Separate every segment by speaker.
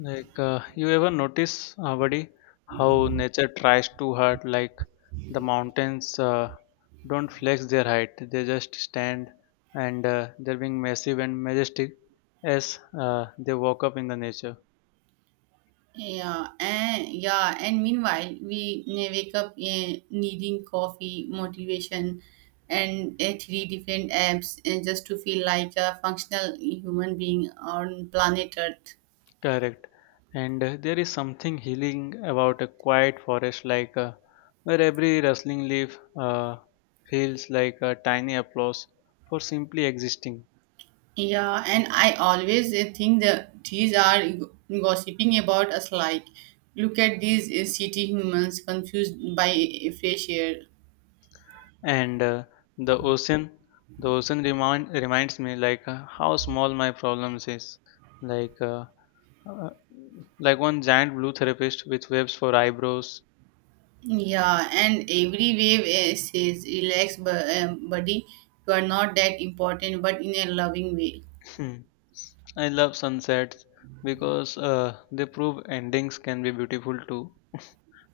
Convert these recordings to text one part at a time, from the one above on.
Speaker 1: You ever notice, buddy, how nature tries too hard? Like, the mountains don't flex their height; they just stand, and they're being massive and majestic as they walk up in the nature.
Speaker 2: Yeah, and meanwhile we wake up needing coffee, motivation, and three different apps just to feel like a functional human being on planet Earth.
Speaker 1: Correct. And there is something healing about a quiet forest, like where every rustling leaf feels like a tiny applause for simply existing.
Speaker 2: Yeah, and I always think that these are gossiping about us. Like, look at these city humans confused by fresh air.
Speaker 1: And the ocean the ocean reminds me like how small my problems is like uh, uh, like one giant blue therapist with waves for eyebrows.
Speaker 2: Yeah, and every wave says, relax, buddy, you are not that important, but in a loving way.
Speaker 1: Hmm, I love sunsets because they prove endings can be beautiful too,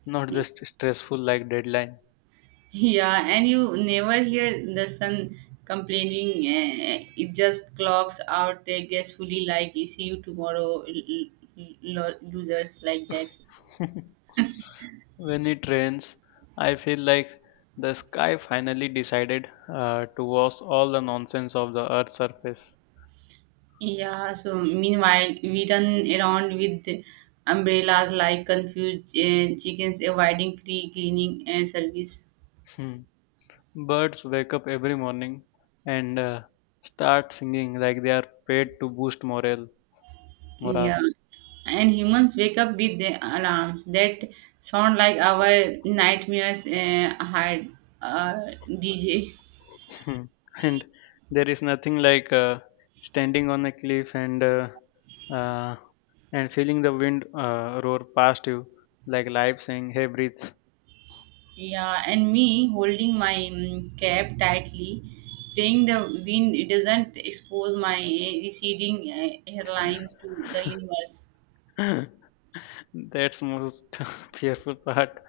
Speaker 1: not just stressful like deadline.
Speaker 2: Yeah, and you never hear the sun complaining, it just clocks out gracefully, like, see you tomorrow, losers, like that.
Speaker 1: When it rains I feel like the sky finally decided to wash all the nonsense of the earth's surface.
Speaker 2: Yeah, so meanwhile, we run around with the umbrellas like confused chickens avoiding free cleaning service.
Speaker 1: Birds wake up every morning and start singing like they are paid to boost morale.
Speaker 2: Yeah,
Speaker 1: Morale,
Speaker 2: and humans wake up with the alarms that sound like our nightmares had uh, DJ.
Speaker 1: and there is nothing like standing on a cliff and uh, and feeling the wind roar past you, like life saying, "Hey, breathe."
Speaker 2: Yeah, and me holding my cap tightly, praying the wind it doesn't expose my receding hairline to the universe.
Speaker 1: That's most fearful part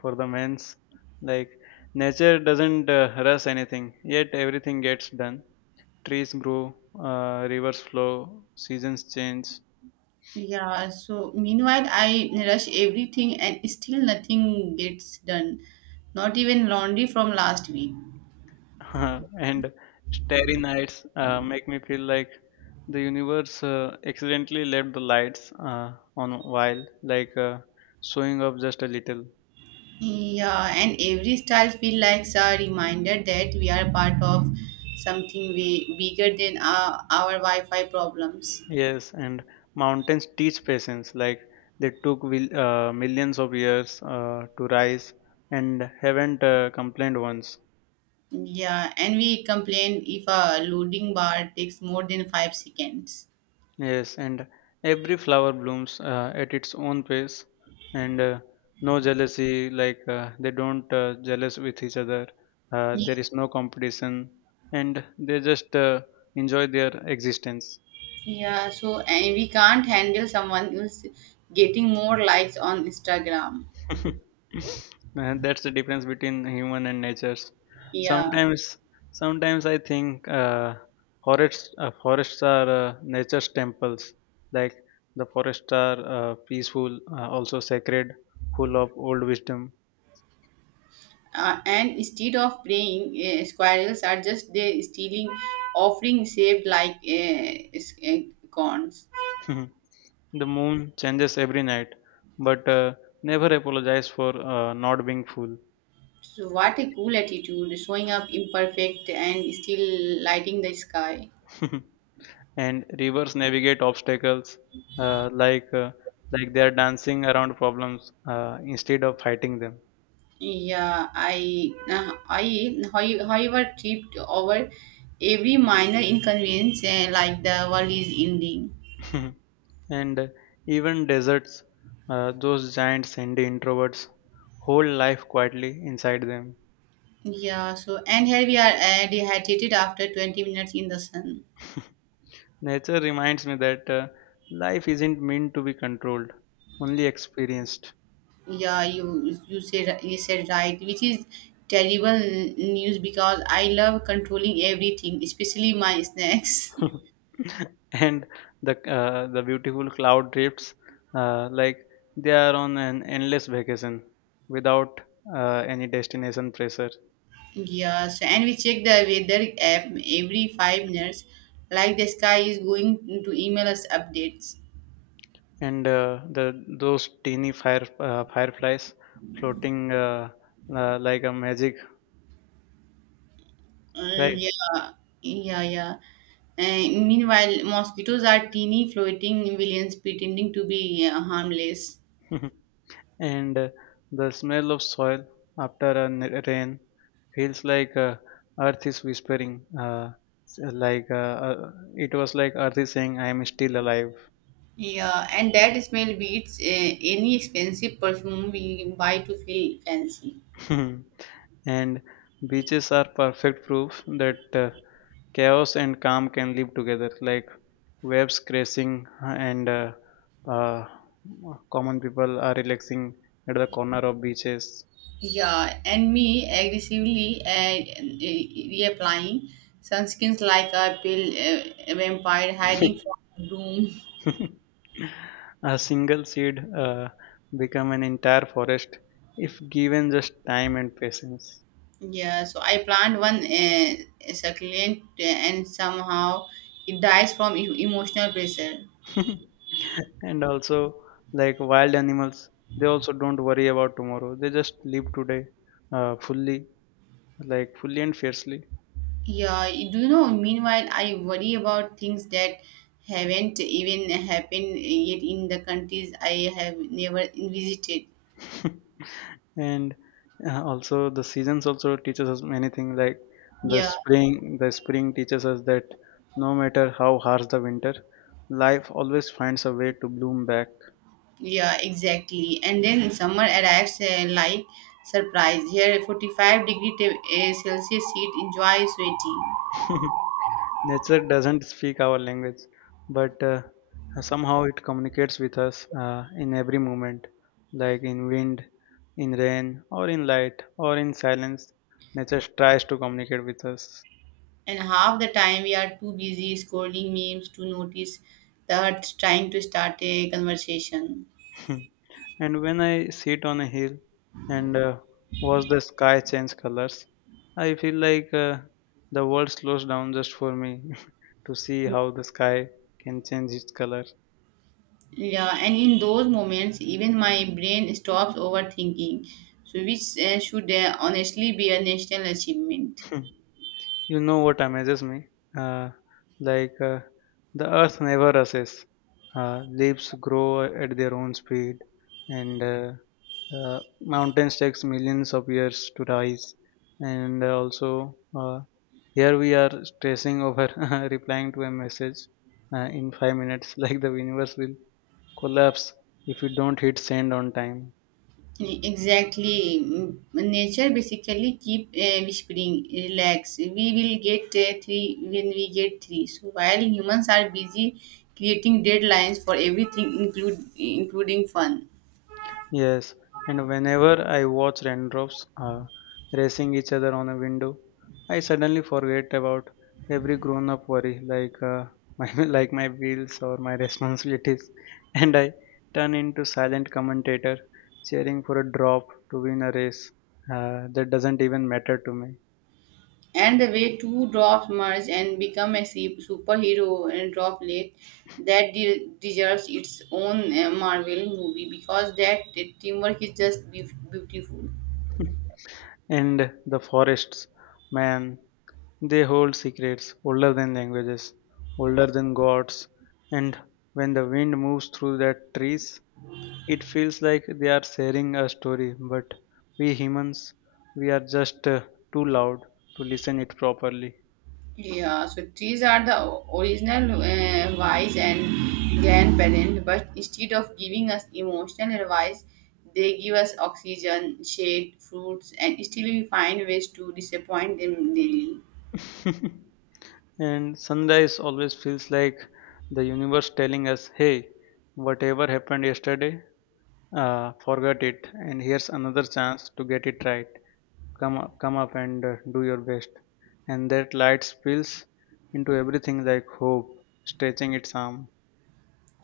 Speaker 1: for the men's. Like nature doesn't rush anything, yet everything gets done. Trees grow, rivers flow, seasons change.
Speaker 2: Yeah, so meanwhile, I rush everything and still nothing gets done. Not even laundry from last week.
Speaker 1: And starry nights make me feel like the universe accidentally left the lights on while, like showing up just a little.
Speaker 2: Yeah, and every style feels like a reminder that we are part of something way bigger than our Wi-Fi problems.
Speaker 1: Yes, and mountains teach patience, like they took will, millions of years to rise and haven't complained once.
Speaker 2: Yeah, and we complain if a loading bar takes more than 5 seconds.
Speaker 1: Yes, and every flower blooms at its own pace, and no jealousy, like they don't jealous with each other. There is no competition, and they just enjoy their existence.
Speaker 2: Yeah, so and we can't handle someone else getting more likes on Instagram.
Speaker 1: And that's the difference between human and natures.
Speaker 2: Yeah,
Speaker 1: Sometimes, sometimes I think forests are nature's temples. Like the forests are peaceful, also sacred, full of old wisdom.
Speaker 2: and instead of praying, squirrels are just they stealing, offering saved like corns.
Speaker 1: The moon changes every night, but never apologize for not being full.
Speaker 2: So what a cool attitude, showing up imperfect and still lighting the sky.
Speaker 1: And rivers navigate obstacles uh, like uh, like they are dancing around problems instead of fighting them.
Speaker 2: Yeah, I, however, tripped over every minor inconvenience like the world is ending.
Speaker 1: And even deserts, those giant sandy introverts, hold life quietly inside them.
Speaker 2: Yeah, so and here we are dehydrated after 20 minutes in the sun.
Speaker 1: Nature reminds me that life isn't meant to be controlled, only experienced.
Speaker 2: Yeah, you said right, which is terrible news because I love controlling everything, especially my snacks.
Speaker 1: And the beautiful cloud drifts, like they are on an endless vacation without any destination pressure.
Speaker 2: Yes, and we check the weather app every 5 minutes, like the sky is going to email us updates.
Speaker 1: And the those teeny fireflies floating like a magic.
Speaker 2: Uh,
Speaker 1: Right.
Speaker 2: yeah, yeah, yeah. Meanwhile, mosquitoes are teeny floating villains pretending to be harmless.
Speaker 1: And the smell of soil after a rain feels like earth is whispering. S- it was like earth is saying, "I am still alive."
Speaker 2: Yeah, and that smell beats any expensive perfume we buy to feel fancy.
Speaker 1: And beaches are perfect proof that chaos and calm can live together. Like waves crashing and uh, common people are relaxing at the corner of beaches.
Speaker 2: Yeah, and me aggressively and reapplying sunskins like a pill vampire hiding from doom.
Speaker 1: A single seed become an entire forest if given just time and patience.
Speaker 2: Yeah, so I plant one succulent and somehow it dies from emotional pressure.
Speaker 1: And also, like wild animals, they also don't worry about tomorrow. They just live today fully, like fully and fiercely.
Speaker 2: Yeah, do you know? Meanwhile, I worry about things that haven't even happened yet in the countries I have never visited.
Speaker 1: And also, the seasons also teaches us many things. Like the
Speaker 2: Yeah.
Speaker 1: spring, the spring teaches us that no matter how harsh the winter, life always finds a way to bloom back.
Speaker 2: Yeah, exactly. And then summer arrives like surprise. Here, 45 degree Celsius heat enjoys sweating.
Speaker 1: Nature doesn't speak our language, but somehow it communicates with us in every moment, like in wind, in rain, or in light, or in silence. Nature tries to communicate with us.
Speaker 2: And half the time we are too busy scrolling memes to notice that trying to start a conversation.
Speaker 1: And when I sit on a hill and watch the sky change colors, I feel like the world slows down just for me to see how the sky can change its color.
Speaker 2: Yeah, and in those moments, even my brain stops overthinking, so which should honestly be a national achievement.
Speaker 1: You know what amazes me? Uh, like uh, the earth never rushes. Leaves grow at their own speed, and mountains takes millions of years to rise. And also, here we are stressing over replying to a message in 5 minutes, like the universe will collapse if we don't hit send on time.
Speaker 2: Exactly. Nature basically keep whispering, relax. We will get three when we get three. So while humans are busy creating deadlines for everything, include including fun.
Speaker 1: Yes, and whenever I watch raindrops racing each other on a window, I suddenly forget about every grown-up worry, like my my bills or my responsibilities, and I turn into silent commentator, cheering for a drop to win a race that doesn't even matter to me.
Speaker 2: And the way two drops merge and become a superhero and droplet that deserves its own Marvel movie because that teamwork is just beautiful.
Speaker 1: And the forests, man, they hold secrets older than languages, older than gods, and when the wind moves through their trees, it feels like they are sharing a story, but we humans, we are just too loud to listen it properly.
Speaker 2: Yeah, so trees are the original wise and grandparent, but instead of giving us emotional advice, they give us oxygen, shade, fruits, and still we find ways to disappoint them daily.
Speaker 1: And sunrise always feels like the universe telling us, "Hey, whatever happened yesterday, forget it, and here's another chance to get it right. Come up, and do your best." And that light spills into everything like hope, stretching its arm.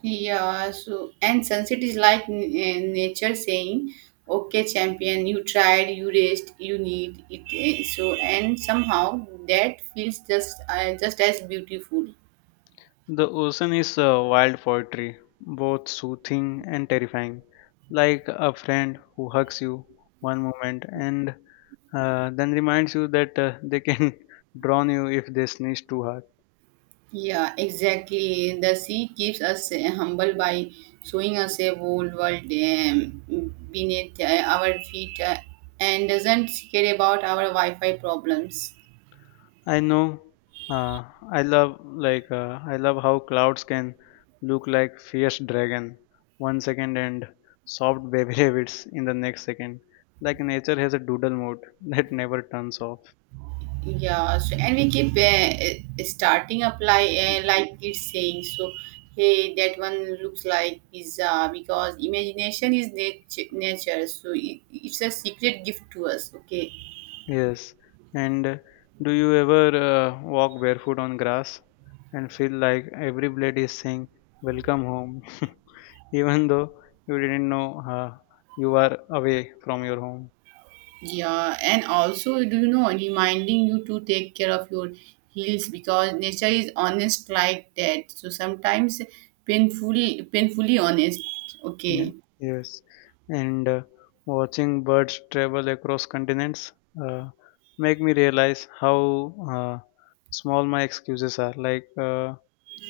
Speaker 2: Yeah, so and sunset is like nature saying, "Okay, champion, you tried, you raced, you need it." So and somehow that feels just as beautiful.
Speaker 1: The ocean is wild poetry, both soothing and terrifying, like a friend who hugs you one moment and then reminds you that they can drown you if they sneeze too hard.
Speaker 2: Yeah, exactly. The sea keeps us humble by showing us a whole world beneath our feet and doesn't care about our Wi-Fi problems.
Speaker 1: I know. Uh, I love I love how clouds can look like fierce dragon 1 second and soft baby rabbits in the next second. Like nature has a doodle mode that never turns off.
Speaker 2: Yeah, so and we keep starting up like it's saying so. Hey, that one looks like pizza because imagination is nature, so it's a secret gift to us. Okay.
Speaker 1: Yes. And do you ever walk barefoot on grass and feel like every blade is saying, "Welcome home," even though you didn't know you are away from your home?
Speaker 2: Yeah, and also, do you know, reminding you to take care of your heels because nature is honest like that. So sometimes painfully, painfully honest.
Speaker 1: Ye-
Speaker 2: Okay.
Speaker 1: Yes. And watching birds travel across continents uh, make me realize how uh, small my excuses are.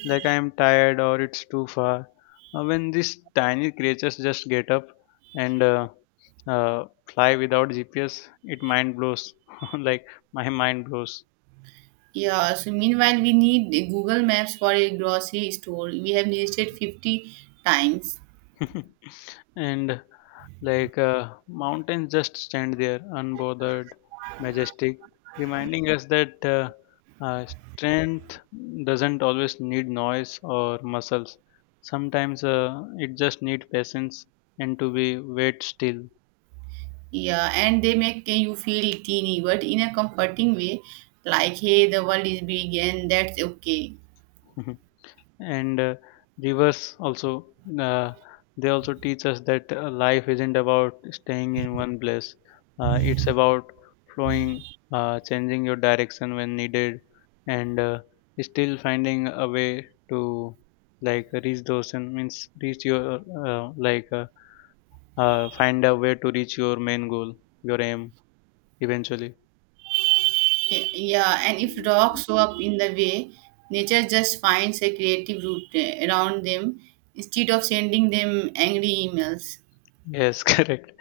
Speaker 1: Like I am tired or it's too far. When these tiny creatures just get up and uh, fly without GPS, it mind blows. Like my mind blows.
Speaker 2: Yeah. So meanwhile, we need the Google Maps for a grocery store. We have visited 50 times.
Speaker 1: And mountains just stand there unbothered, majestic, reminding us that uh, strength doesn't always need noise or muscles. Sometimes it just needs patience and to be wait still.
Speaker 2: Yeah, and they make you feel teeny, but in a comforting way, like hey, the world is big and that's okay.
Speaker 1: And rivers also uh, they also teach us that life isn't about staying in one place, it's about flowing, changing your direction when needed and still finding a way to like reach those. And means reach your uh, like uh, find a way to reach your main goal, your aim, eventually.
Speaker 2: Yeah, and if rocks show up in the way, nature just finds a creative route around them instead of sending them angry emails.
Speaker 1: Yes. Correct.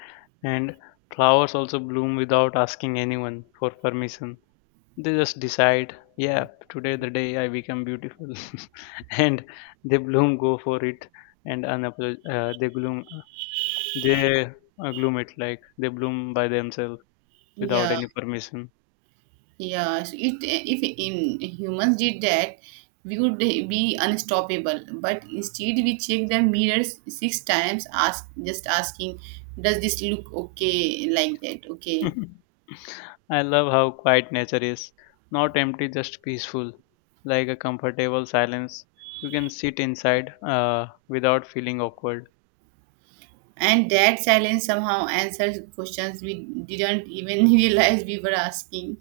Speaker 1: And flowers also bloom without asking anyone for permission. They just decide, yeah, today the day I become beautiful. And they bloom, go for it. And they gloom, they gloom it like they bloom by themselves without
Speaker 2: Yeah,
Speaker 1: any permission.
Speaker 2: yeah. So if in humans did that, we would be unstoppable. But instead, we check the mirrors six times, asking, "Does this look okay?" Like that, okay.
Speaker 1: I love how quiet nature is, not empty, just peaceful, like a comfortable silence you can sit inside without feeling awkward.
Speaker 2: And that silence somehow answers questions we didn't even realize we were asking.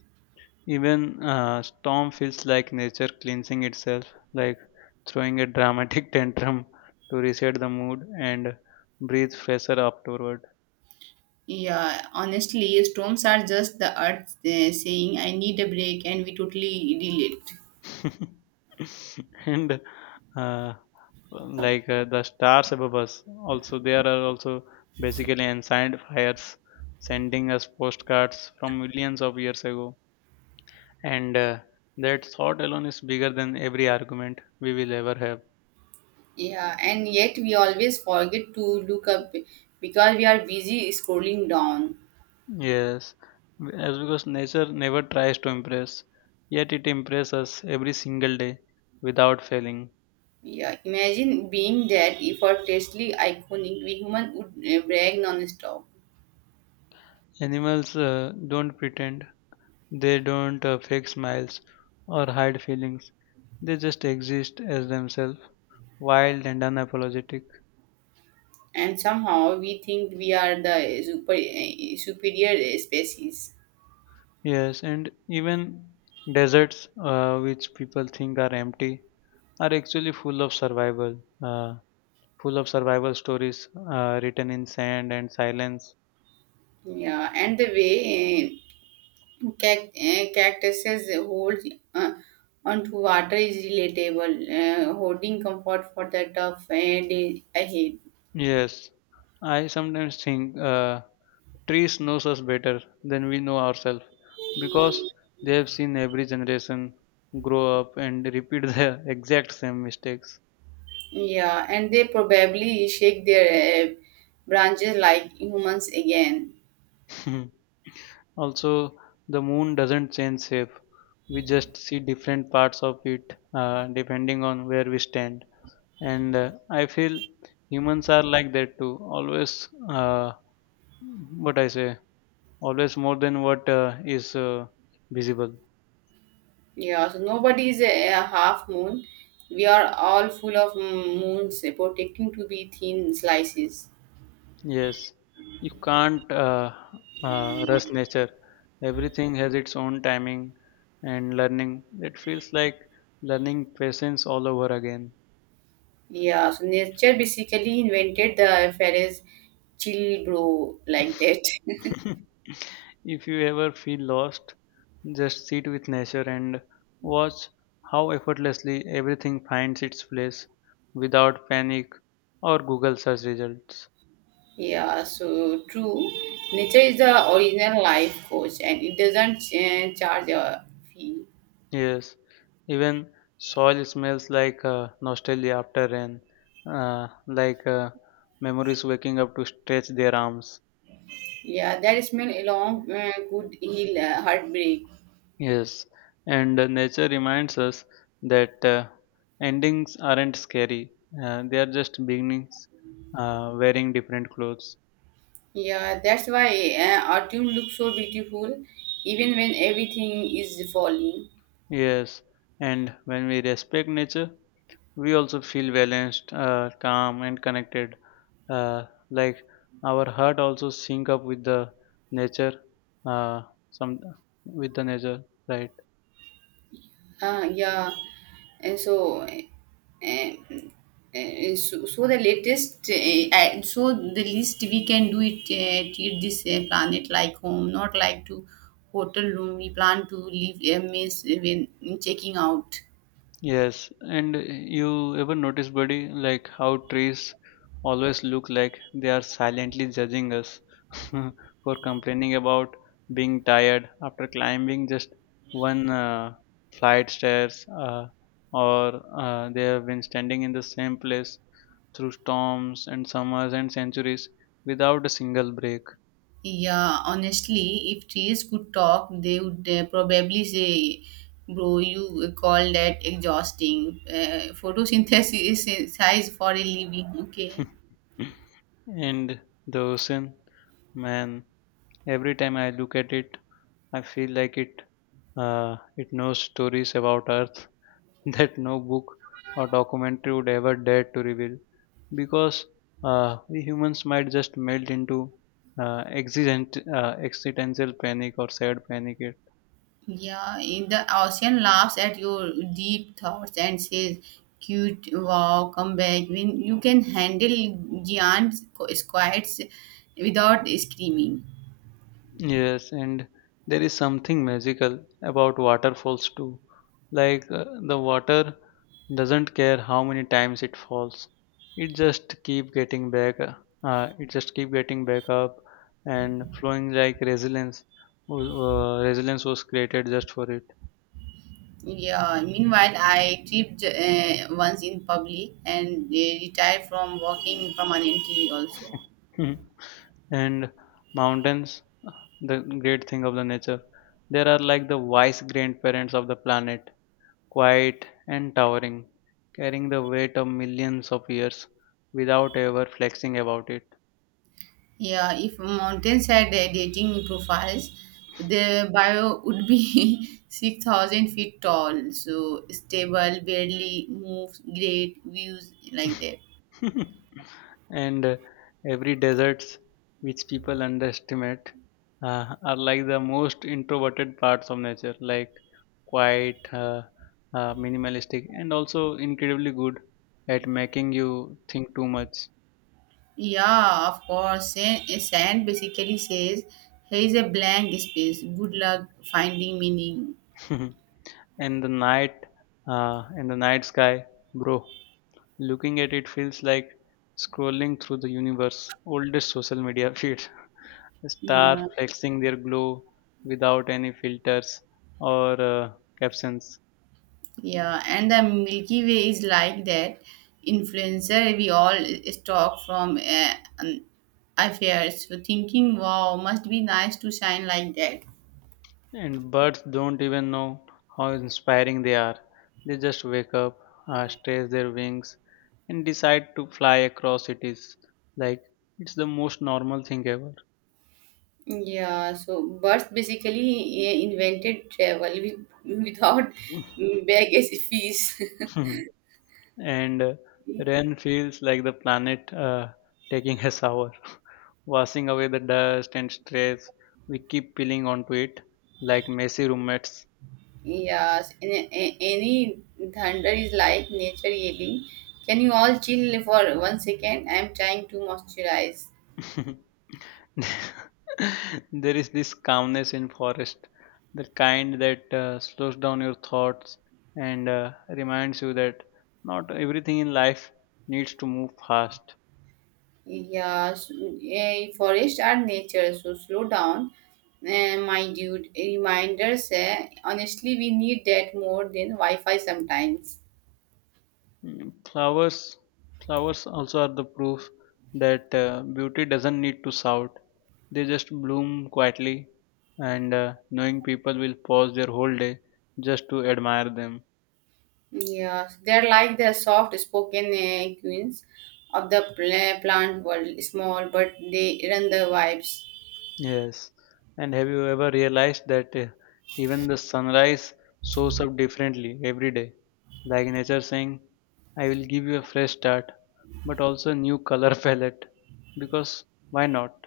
Speaker 1: Even storm feels like nature cleansing itself, like throwing a dramatic tantrum to reset the mood and breathe fresher afterward.
Speaker 2: Yeah, honestly, storms are just the earth saying, I need a break, and we totally delete.
Speaker 1: And uh, the stars above us, also there are also basically ancient fires sending us postcards from millions of years ago. And that thought alone is bigger than every argument we will ever have.
Speaker 2: Yeah, and yet we always forget to look up because we are busy scrolling down.
Speaker 1: Yes, as because nature never tries to impress, yet it impresses us every single day without failing.
Speaker 2: Yeah, imagine being that effortlessly iconic, we human would brag non-stop.
Speaker 1: Animals don't pretend, they don't fake smiles or hide feelings. They just exist as themselves, wild and unapologetic.
Speaker 2: And somehow we think we are the superior species.
Speaker 1: Yes, and even deserts, which people think are empty, are actually full of survival, full of survival stories written in sand and silence.
Speaker 2: Yeah, and the way eh, cactuses hold uh, onto water is relatable, holding comfort for the tough day ahead.
Speaker 1: Yes, I sometimes think trees knows us better than we know ourselves because they have seen every generation grow up and repeat the exact same mistakes.
Speaker 2: Yeah, and they probably shake their branches like humans again.
Speaker 1: Also, the moon doesn't change shape. We just see different parts of it depending on where we stand. And I feel humans are like that too. Always, what I say, always more than what is visible.
Speaker 2: Yeah, so nobody is a half moon. We are all full of moons, protecting to be thin slices.
Speaker 1: Yes, you can't rush nature. Everything has its own timing and learning. It feels like learning patience all over again.
Speaker 2: Yeah, so nature basically invented the phrase chill bro like that.
Speaker 1: If you ever feel lost, just sit with nature and watch how effortlessly everything finds its place without panic or Google search results.
Speaker 2: Yeah, so true. Nature is the original life coach and it doesn't charge a fee.
Speaker 1: Yes, even soil smells like nostalgia after rain, like memories waking up to stretch their arms.
Speaker 2: Yeah, that smell alone could heal heartbreak.
Speaker 1: Yes, and nature reminds us that endings aren't scary, they are just beginnings wearing different clothes.
Speaker 2: Yeah, that's why autumn looks so beautiful even when everything is falling.
Speaker 1: Yes, and when we respect nature, we also feel balanced, calm, and connected. Uh, like our heart also sync up with the nature, uh, some with the nature, right?
Speaker 2: Ah, yeah. And so, and, and so, so the latest, So the least we can do it, treat this planet like home, not like to hotel room. We plan to leave a mess when checking out.
Speaker 1: Yes, and you ever notice, buddy, like how trees always look like they are silently judging us for complaining about being tired after climbing just one flight stairs, or they have been standing in the same place through storms and summers and centuries without a single break.
Speaker 2: Yeah, honestly, if trees could talk, they would probably say, "Bro, you call that exhausting? Photosynthesis is size for a living." Okay.
Speaker 1: And the ocean, man, every time I look at it, I feel like it knows stories about Earth that no book or documentary would ever dare to reveal, because we humans might just melt into existential panic or sad panic.
Speaker 2: Yeah, in the ocean laughs at your deep thoughts and says, "Cute, wow, come back." When you can handle giant squids without screaming.
Speaker 1: Yes, and there is something magical about waterfalls too. Like, the water doesn't care how many times it falls. It just keep getting back. It just keep getting back up and flowing like resilience. Resilience was created just for it.
Speaker 2: Yeah. Meanwhile, I tripped once in public and retired from walking permanently. Also.
Speaker 1: Hmm. And mountains, uh, the great thing of the nature, they are like the wise grandparents of the planet, quiet and towering, carrying the weight of millions of years without ever flexing about it.
Speaker 2: Yeah, if mountains had dating profiles, so the bio would be 6,000 feet tall. So stable, barely moves, great views like that.
Speaker 1: And every deserts, which people underestimate, are like the most introverted parts of nature, like quiet, minimalistic, and also incredibly good at making you think too much.
Speaker 2: Yeah, of course. Sand basically says, here is a blank space. Good luck finding meaning.
Speaker 1: And the night, the night sky, bro. Looking at it feels like scrolling through the universe's oldest social media feed. Stars
Speaker 2: Yeah.
Speaker 1: flexing their glow without any filters or captions.
Speaker 2: Yeah, and the Milky Way is like that influencer we all stalk from um, affairs. So thinking, wow, must be nice to shine like that.
Speaker 1: And birds don't even know how inspiring they are. They just wake up, stretch their wings, and decide to fly across cities. Like, it's the most normal thing ever.
Speaker 2: Yeah, so birds basically invented travel without baggage fees.
Speaker 1: And Ren feels like the planet taking a shower, washing away the dust and stress we keep peeling onto it like messy roommates.
Speaker 2: Yes, in any thunder is like nature yelling. Can you all chill for 1 second? I'm trying to moisturize.
Speaker 1: There is this calmness in forest, the kind that slows down your thoughts and reminds you that not everything in life needs to move fast.
Speaker 2: Yeah, forest are nature, so slow down, my dude. Reminders, honestly, we need that more than Wi-Fi sometimes.
Speaker 1: Mm. Flowers also are the proof that beauty doesn't need to shout. They just bloom quietly, and knowing people will pause their whole day just to admire them.
Speaker 2: Yeah, they're like the soft-spoken queens of the plant world, small, but they run the vibes.
Speaker 1: Yes. And have you ever realized that even the sunrise shows up differently every day? Like nature saying, I will give you a fresh start, but also a new color palette. Because why not?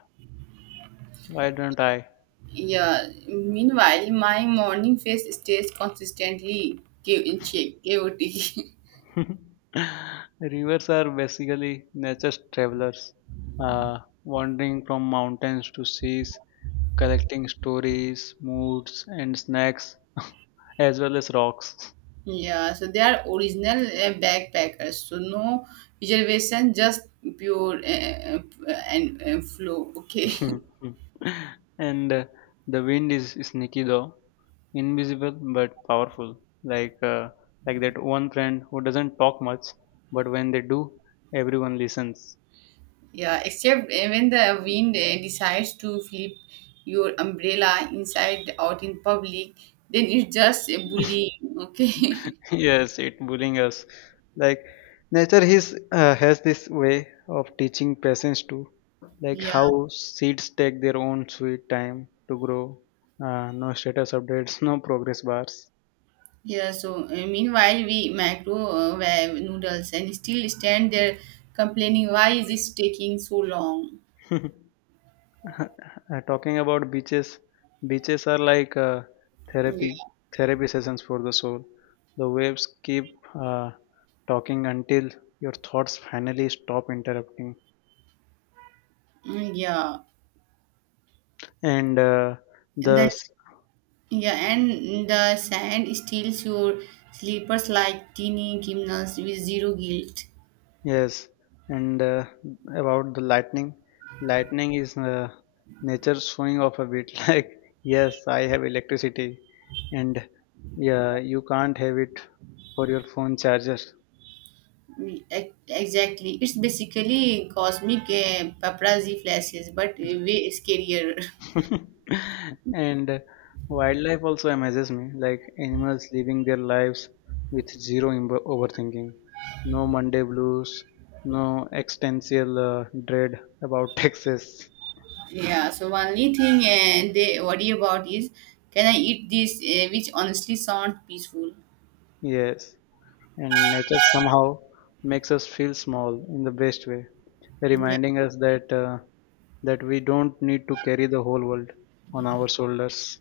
Speaker 1: Why don't I?
Speaker 2: Yeah, meanwhile, my morning face stays consistently chaotic.
Speaker 1: Rivers are basically nature's travelers, uh, wandering from mountains to seas, collecting stories, moods, and snacks, as well as rocks.
Speaker 2: Yeah, so they are original backpackers. So no reservation, just pure and flow. Okay.
Speaker 1: And the wind is sneaky though, invisible but powerful. Like uh, like that one friend who doesn't talk much, but when they do, everyone listens.
Speaker 2: Yeah, except when the wind decides to flip your umbrella inside out in public, then it's just a bullying. Okay.
Speaker 1: Yes, it bullying us, like nature his has this way of teaching patience too, like
Speaker 2: Yeah,
Speaker 1: how seeds take their own sweet time to grow. No status updates, no progress bars.
Speaker 2: yeah. So meanwhile, we microwave noodles and still stand there complaining. Why is this taking so long?
Speaker 1: Talking about beaches, are like
Speaker 2: Yeah,
Speaker 1: therapy therapy sessions for the soul. The waves keep uh, talking until your thoughts finally stop interrupting.
Speaker 2: Mm, yeah.
Speaker 1: And
Speaker 2: And that
Speaker 1: the
Speaker 2: Yeah, and the sand steals your sleepers like teeny criminals with zero guilt.
Speaker 1: Yes, and about the lightning, lightning is nature showing off a bit, like, yes, I have electricity, and yeah, you can't have it for your phone charger.
Speaker 2: E- Exactly. It's basically cosmic paparazzi flashes, but way scarier.
Speaker 1: And wildlife also amazes me, like animals living their lives with zero overthinking, no Monday blues, no existential dread about taxes.
Speaker 2: Yeah, so only thing they worry about is can I eat this, which honestly sounds peaceful.
Speaker 1: Yes. And nature somehow makes us feel small in the best way,
Speaker 2: Yeah,
Speaker 1: reminding us that we don't need to carry the whole world on our shoulders.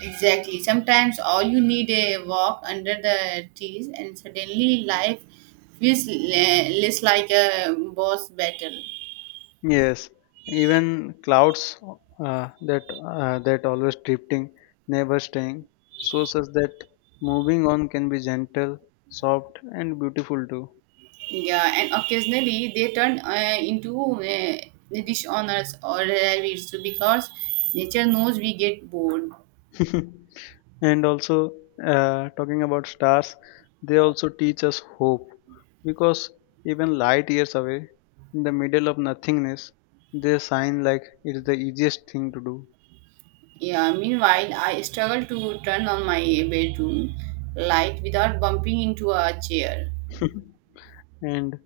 Speaker 2: exactly. Sometimes all you need a walk under the trees, and suddenly life feels less like a boss battle.
Speaker 1: Yes, even clouds, uh, that that always drifting, never staying, shows us that moving on can be gentle, soft, and beautiful too.
Speaker 2: Yeah, and occasionally they turn into dish owners or rabbits because nature knows we get bored.
Speaker 1: And also, talking about stars, they also teach us hope, because even light years away in the middle of nothingness they shine like it's the easiest thing to do.
Speaker 2: Yeah, meanwhile, I struggle to turn on my bedroom light without bumping into a chair.
Speaker 1: And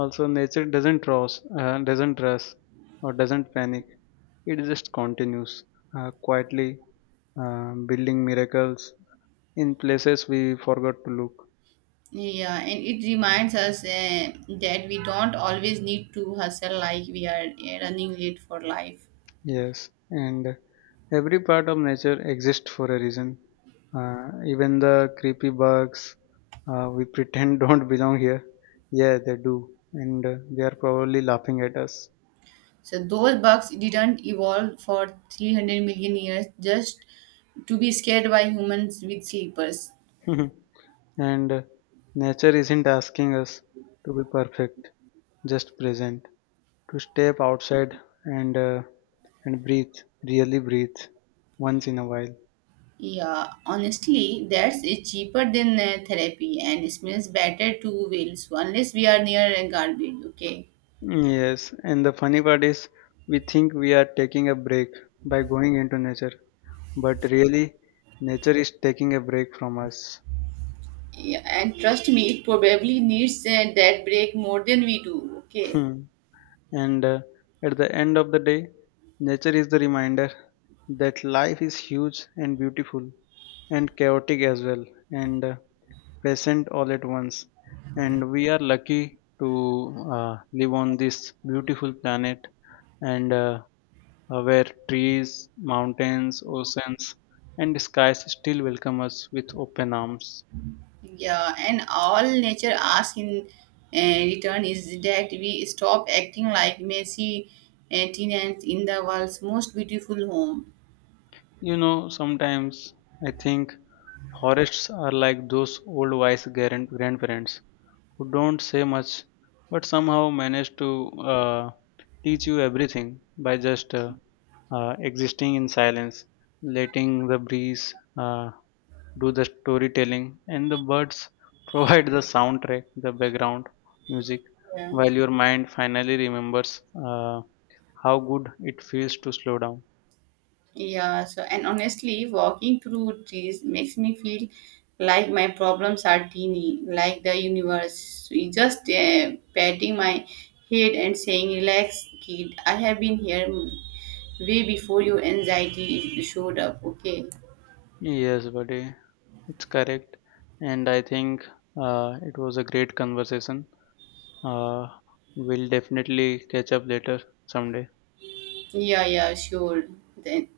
Speaker 1: also, nature doesn't rush or doesn't panic, it just continues quietly building miracles in places we forgot to look.
Speaker 2: Yeah, and it reminds us that we don't always need to hustle like we are running late for life.
Speaker 1: Yes, and every part of nature exists for a reason. Even the creepy bugs we pretend don't belong here. Yeah, they do, and they are probably laughing at us.
Speaker 2: So those bugs didn't evolve for 300 million years just to be scared by humans with sleepers.
Speaker 1: And nature isn't asking us to be perfect, just present, to step outside and uh, and breathe, really breathe, once in a while.
Speaker 2: Yeah, honestly, that's it's cheaper than therapy and it smells better too, Wills, unless we are near a garbage, okay?
Speaker 1: Yes, and the funny part is, we think we are taking a break by going into nature, but really nature is taking a break from us.
Speaker 2: Yeah, and trust me, it probably needs that break more than we do, okay?
Speaker 1: Hmm. And at the end of the day, nature is the reminder that life is huge and beautiful and chaotic as well and present all at once, and we are lucky to live on this beautiful planet and where trees, mountains, oceans, and skies still welcome us with open arms.
Speaker 2: Yeah, and all nature asks in return is that we stop acting like messy tenants in the world's most beautiful home.
Speaker 1: You know, sometimes I think forests are like those old wise grandparents who don't say much but somehow manage to uh, teach you everything by just existing in silence, letting the breeze do the storytelling, and the birds provide the soundtrack, the background music,
Speaker 2: Yeah.
Speaker 1: while your mind finally remembers uh, how good it feels to slow down.
Speaker 2: Yeah, so and honestly, walking through trees makes me feel like my problems are teeny, like the universe is just patting my head and saying, "Relax, kid, I have been here way before your anxiety showed up." Okay,
Speaker 1: Yes, buddy, it's correct. And I think it was a great conversation. Uh, we'll definitely catch up later someday.
Speaker 2: yeah, yeah, sure. Then